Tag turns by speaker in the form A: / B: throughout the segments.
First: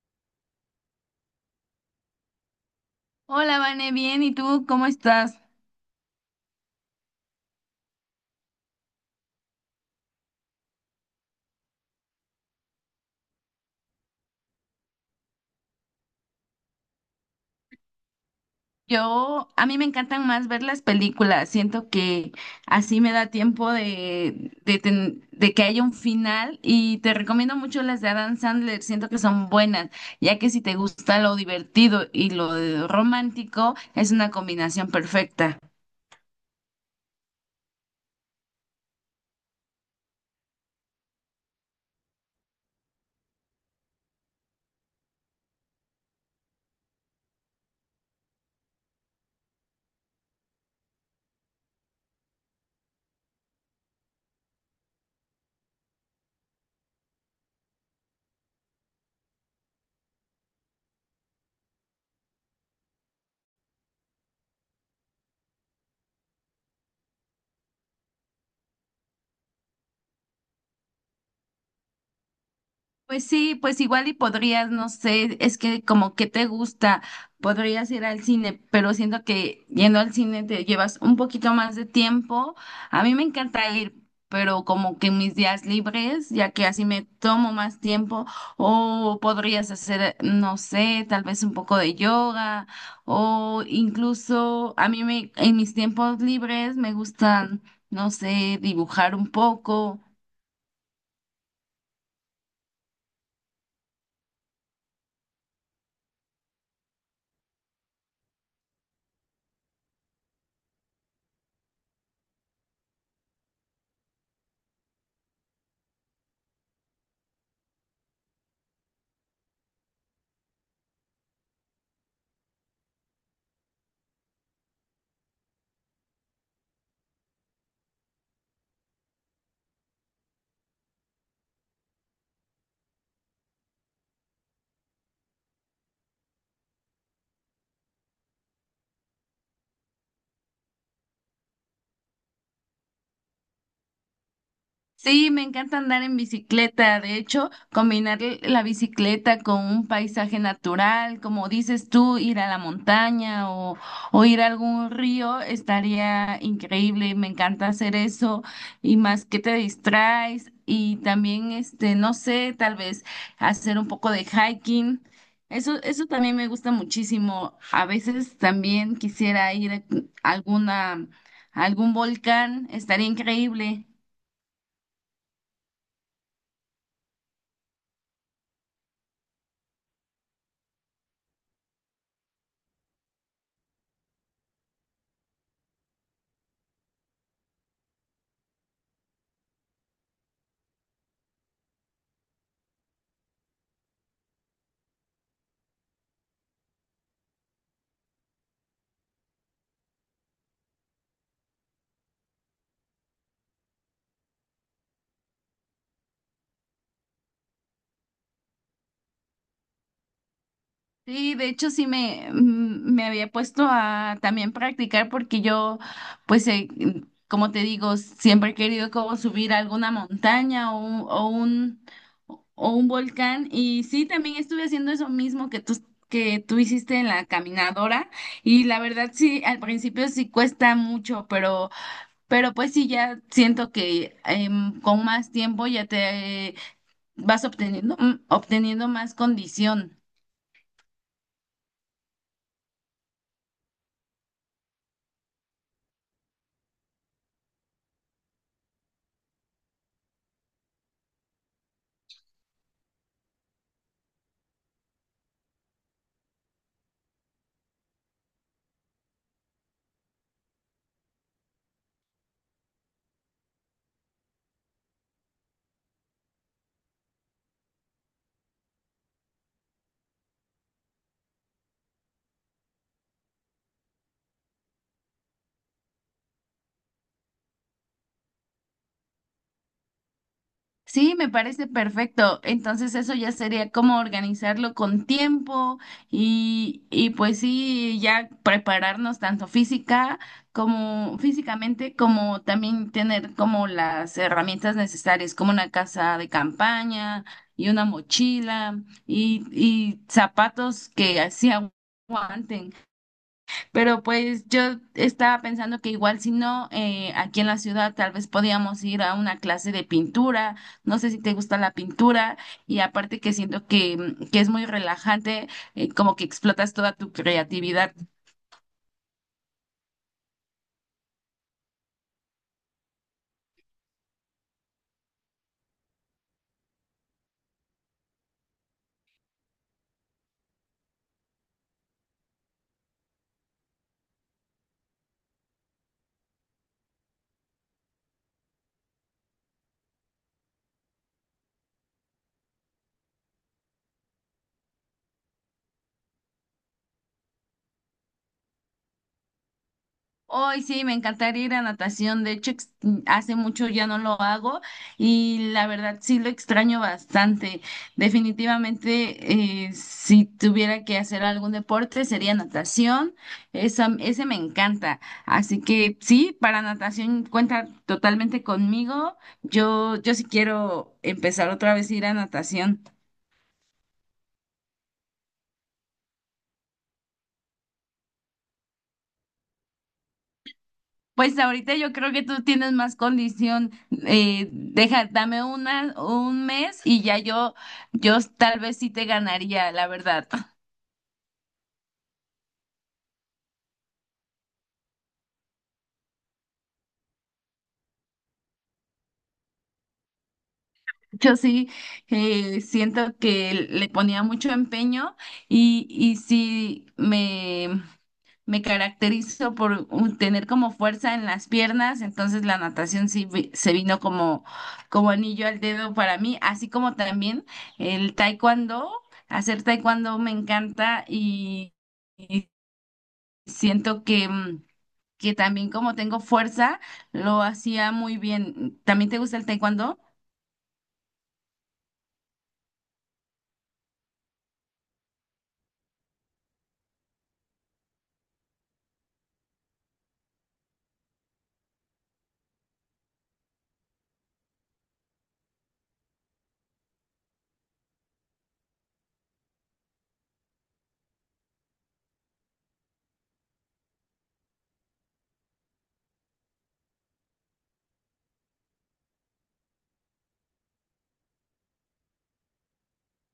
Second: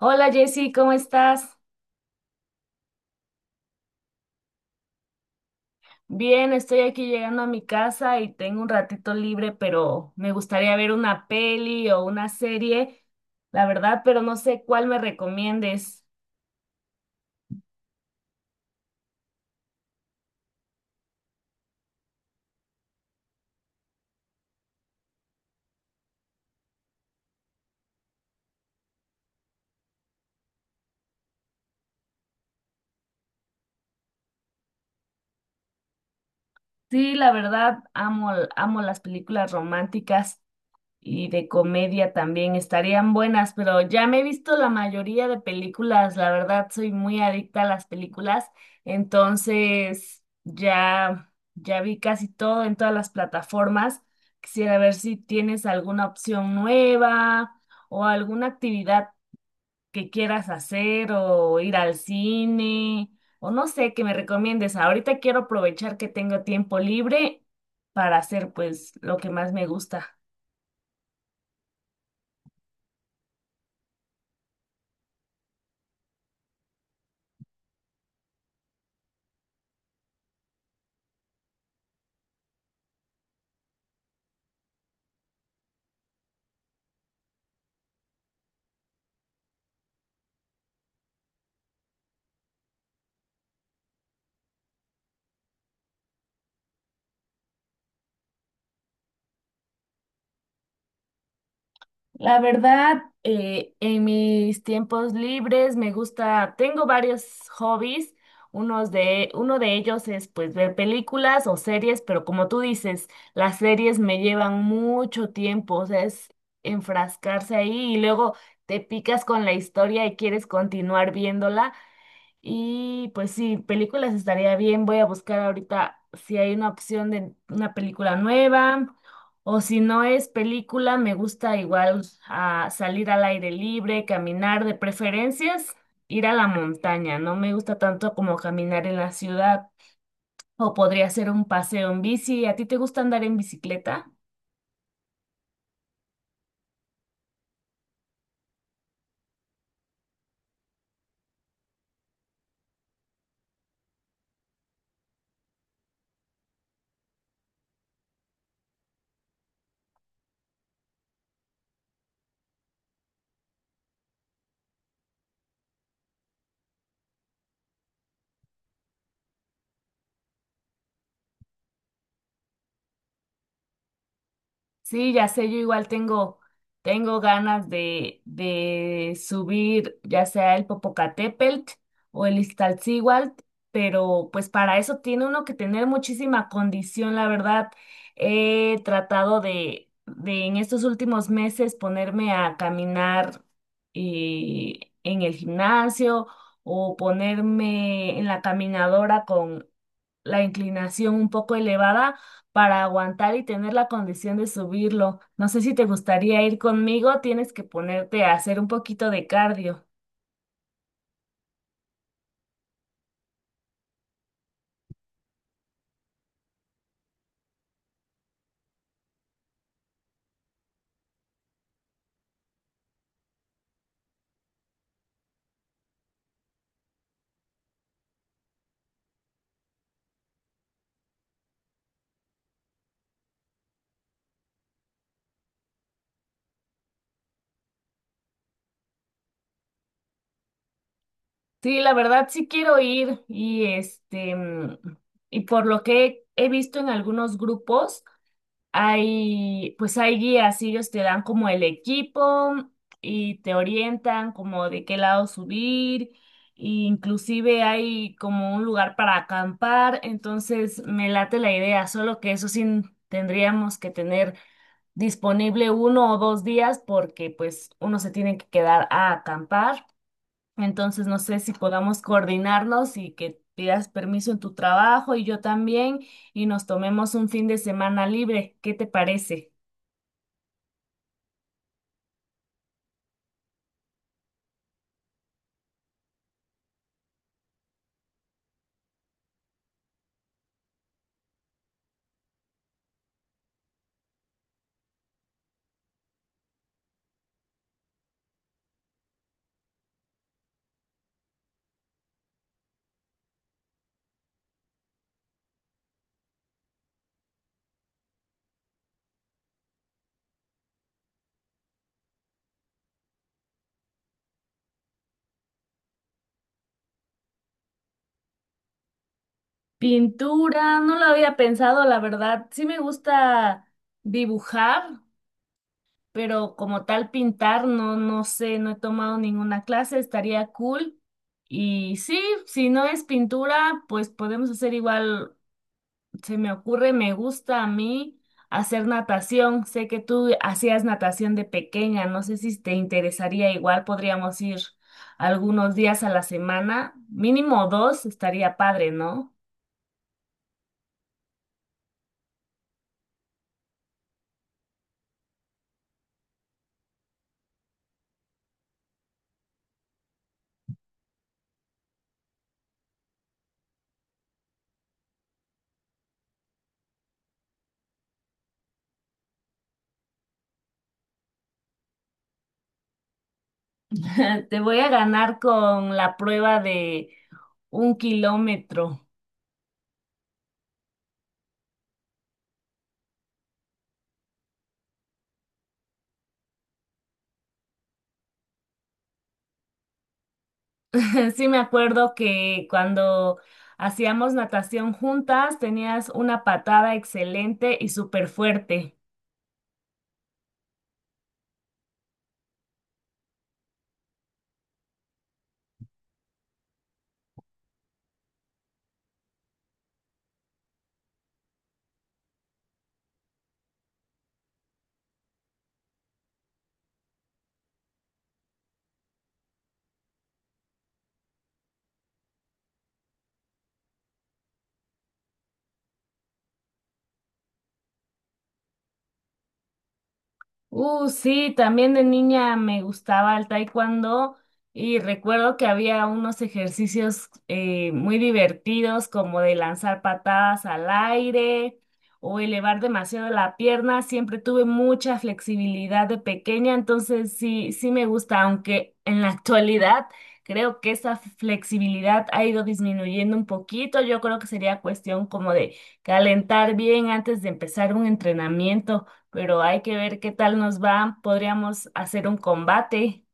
A: Hola Jessy, ¿cómo estás?
B: Hola, Vane, bien, ¿y tú cómo estás?
A: Bien, estoy aquí llegando a mi casa y tengo un ratito libre, pero me gustaría ver una peli o una serie, la verdad, pero no sé cuál me recomiendes.
B: A mí me encantan más ver las películas, siento que así me da tiempo de que haya un final y te recomiendo mucho las de Adam Sandler, siento que son buenas, ya que si te gusta lo divertido y lo romántico, es una combinación perfecta.
A: Sí, la verdad, amo, amo las películas románticas. Y de comedia también estarían buenas, pero ya me he visto la mayoría de películas, la verdad soy muy adicta a las películas, entonces ya vi casi todo en todas las plataformas. Quisiera ver si tienes alguna opción nueva o alguna actividad que quieras hacer o ir al cine o no sé, que me recomiendes. Ahorita quiero aprovechar que tengo tiempo libre para hacer pues lo que más me gusta.
B: Pues sí, pues igual y podrías, no sé, es que como que te gusta, podrías ir al cine, pero siento que yendo al cine te llevas un poquito más de tiempo. A mí me encanta ir, pero como que en mis días libres, ya que así me tomo más tiempo, o podrías hacer, no sé, tal vez un poco de yoga, o incluso a mí me, en mis tiempos libres me gustan, no sé, dibujar un poco.
A: La verdad, en mis tiempos libres me gusta, tengo varios hobbies. Uno de ellos es pues ver películas o series, pero como tú dices, las series me llevan mucho tiempo, o sea, es enfrascarse ahí y luego te picas con la historia y quieres continuar viéndola. Y pues sí, películas estaría bien. Voy a buscar ahorita si hay una opción de una película nueva o si no es película, me gusta igual salir al aire libre, caminar, de preferencias, ir a la montaña. No me gusta tanto como caminar en la ciudad o podría ser un paseo en bici. ¿A ti te gusta andar en bicicleta?
B: Sí, me encanta andar en bicicleta. De hecho, combinar la bicicleta con un paisaje natural, como dices tú, ir a la montaña o ir a algún río, estaría increíble. Me encanta hacer eso y más que te distraes y también, este, no sé, tal vez hacer un poco de hiking. Eso también me gusta muchísimo. A veces también quisiera ir a alguna, a algún volcán, estaría increíble.
A: Sí, ya sé, yo igual tengo ganas de subir ya sea el Popocatépetl o el Iztaccíhuatl, pero pues para eso tiene uno que tener muchísima condición, la verdad. He tratado de en estos últimos meses ponerme a caminar en el gimnasio o ponerme en la caminadora con la inclinación un poco elevada para aguantar y tener la condición de subirlo. No sé si te gustaría ir conmigo, tienes que ponerte a hacer un poquito de cardio.
B: Sí, de hecho sí me, me había puesto a también practicar porque yo, pues, como te digo, siempre he querido como subir a alguna montaña o un volcán. Y sí, también estuve haciendo eso mismo que tú hiciste en la caminadora. Y la verdad sí, al principio sí cuesta mucho, pero pues sí, ya siento que con más tiempo ya te vas obteniendo, obteniendo más condición.
A: Sí, la verdad sí quiero ir y este y por lo que he visto en algunos grupos hay, pues hay guías, y ellos te dan como el equipo y te orientan como de qué lado subir, e inclusive hay como un lugar para acampar, entonces me late la idea, solo que eso sí tendríamos que tener disponible uno o dos días porque pues uno se tiene que quedar a acampar. Entonces, no sé si podamos coordinarnos y que pidas permiso en tu trabajo y yo también y nos tomemos un fin de semana libre. ¿Qué te parece?
B: Sí, me parece perfecto. Entonces eso ya sería como organizarlo con tiempo y pues sí, ya prepararnos tanto física como físicamente, como también tener como las herramientas necesarias, como una casa de campaña y una mochila y zapatos que así aguanten. Pero pues yo estaba pensando que igual si no, aquí en la ciudad tal vez podíamos ir a una clase de pintura. No sé si te gusta la pintura y aparte que siento que es muy relajante, como que explotas toda tu creatividad.
A: Pintura, no lo había pensado, la verdad. Sí me gusta dibujar, pero como tal pintar, no, no sé, no he tomado ninguna clase, estaría cool. Y sí, si no es pintura, pues podemos hacer igual se me ocurre, me gusta a mí hacer natación. Sé que tú hacías natación de pequeña, no sé si te interesaría igual, podríamos ir algunos días a la semana, mínimo dos, estaría padre, ¿no?
B: Hoy sí, me encantaría ir a natación. De hecho, hace mucho ya no lo hago y la verdad sí lo extraño bastante. Definitivamente, si tuviera que hacer algún deporte, sería natación. Esa, ese me encanta. Así que sí, para natación cuenta totalmente conmigo. Yo sí quiero empezar otra vez a ir a natación.
A: Te voy a ganar con la prueba de un kilómetro.
B: Pues ahorita yo creo que tú tienes más condición. Dame un mes y ya yo tal vez sí te ganaría, la verdad.
A: Sí me acuerdo que cuando hacíamos natación juntas tenías una patada excelente y súper fuerte.
B: Yo sí siento que le ponía mucho empeño y sí me caracterizo por tener como fuerza en las piernas, entonces la natación se vino como, como anillo al dedo para mí, así como también el taekwondo, hacer taekwondo me encanta y siento que, que también como tengo fuerza, lo hacía muy bien. ¿También te gusta el taekwondo?
A: Sí, también de niña me gustaba el taekwondo y recuerdo que había unos ejercicios muy divertidos como de lanzar patadas al aire o elevar demasiado la pierna. Siempre tuve mucha flexibilidad de pequeña, entonces sí, sí me gusta, aunque en la actualidad creo que esa flexibilidad ha ido disminuyendo un poquito. Yo creo que sería cuestión como de calentar bien antes de empezar un entrenamiento pero hay que ver qué tal nos va. Podríamos hacer un combate.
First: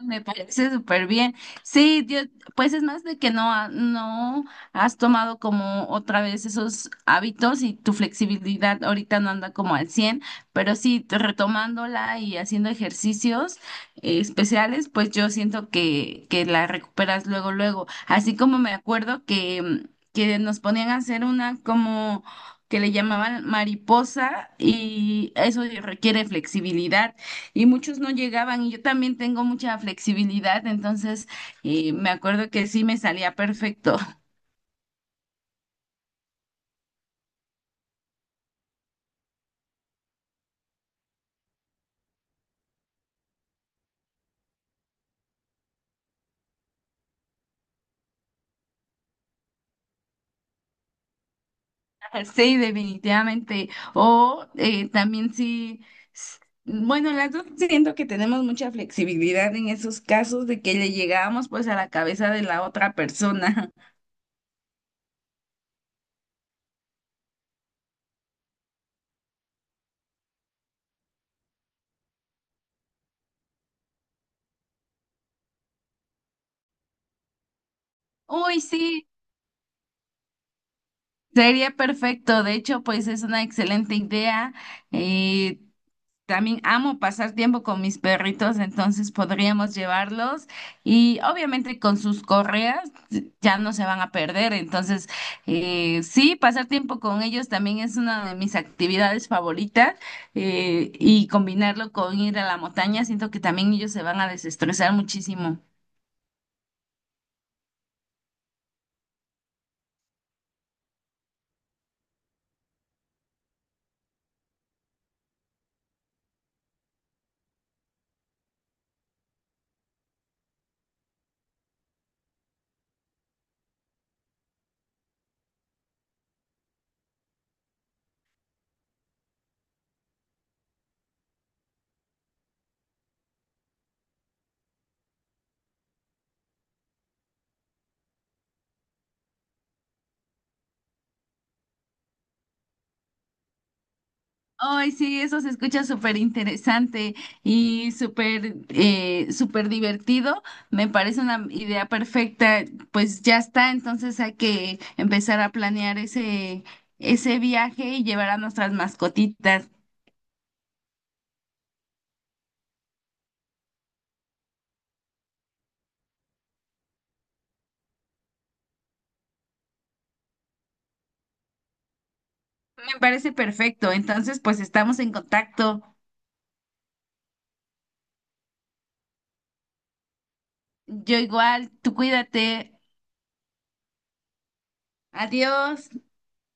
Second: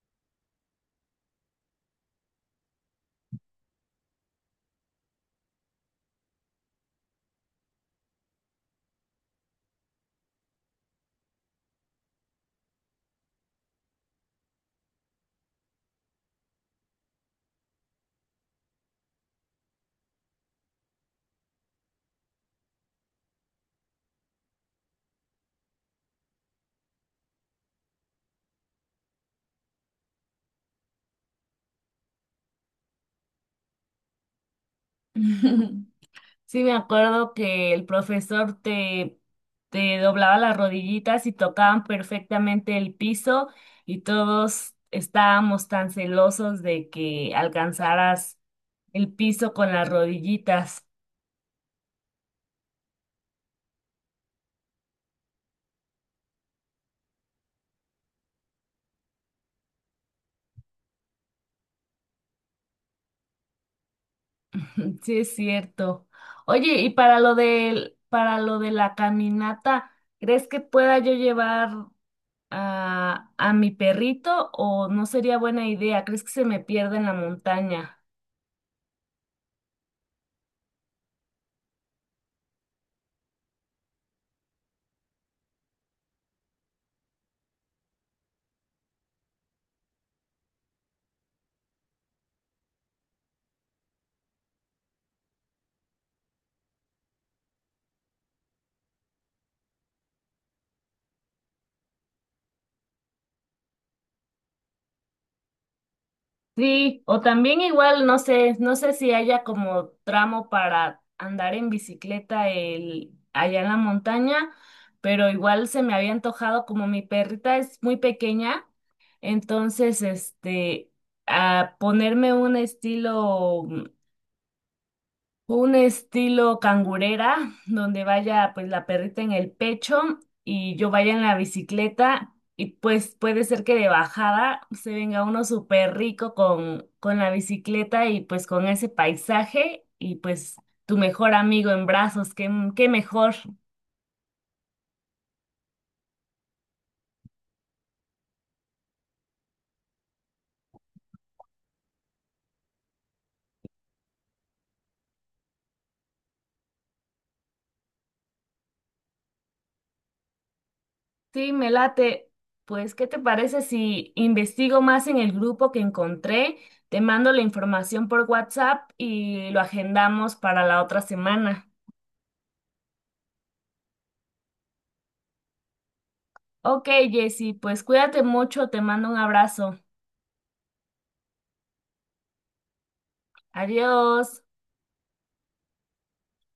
B: Me parece súper bien. Sí, yo, pues es más de que no, no has tomado como otra vez esos hábitos y tu flexibilidad ahorita no anda como al cien, pero sí, retomándola y haciendo ejercicios especiales, pues yo siento que la recuperas luego, luego. Así como me acuerdo que nos ponían a hacer una como que le llamaban mariposa y eso requiere flexibilidad y muchos no llegaban y yo también tengo mucha flexibilidad, entonces me acuerdo que sí me salía perfecto.
A: Sí, me acuerdo que el profesor te, te doblaba las rodillitas y tocaban perfectamente el piso y todos estábamos tan celosos de que alcanzaras el piso con las rodillitas.
B: Sí, definitivamente, o también sí, s- bueno, las dos siento que tenemos mucha flexibilidad en esos casos de que le llegábamos pues a la cabeza de la otra persona.
A: Sí, es cierto. Oye, y para lo de la caminata, ¿crees que pueda yo llevar a mi perrito o no sería buena idea? ¿Crees que se me pierda en la montaña?
B: Uy, sí, sería perfecto, de hecho pues es una excelente idea. eh, También amo pasar tiempo con mis perritos, entonces podríamos llevarlos y obviamente con sus correas ya no se van a perder. Entonces, sí, pasar tiempo con ellos también es una de mis actividades favoritas, y combinarlo con ir a la montaña, siento que también ellos se van a desestresar muchísimo.
A: Sí, o también igual, no sé, no sé si haya como tramo para andar en bicicleta el, allá en la montaña, pero igual se me había antojado como mi perrita es muy pequeña, entonces este, a ponerme un estilo un estilo cangurera, donde vaya pues la perrita en el pecho y yo vaya en la bicicleta y pues puede ser que de bajada se venga uno súper rico con la bicicleta y pues con ese paisaje y pues tu mejor amigo en brazos, qué, qué mejor.
B: Ay, sí, eso se escucha súper interesante y súper súper divertido. Me parece una idea perfecta. Pues ya está, entonces hay que empezar a planear ese, ese viaje y llevar a nuestras mascotitas.
A: Sí, me late. Pues, ¿qué te parece si investigo más en el grupo que encontré? Te mando la información por WhatsApp y lo agendamos para la otra semana.
B: Me parece perfecto. Entonces, pues estamos en contacto.
A: Ok, Jessy, pues cuídate mucho, te mando un abrazo.
B: Yo igual, tú cuídate.
A: Adiós.
B: Adiós.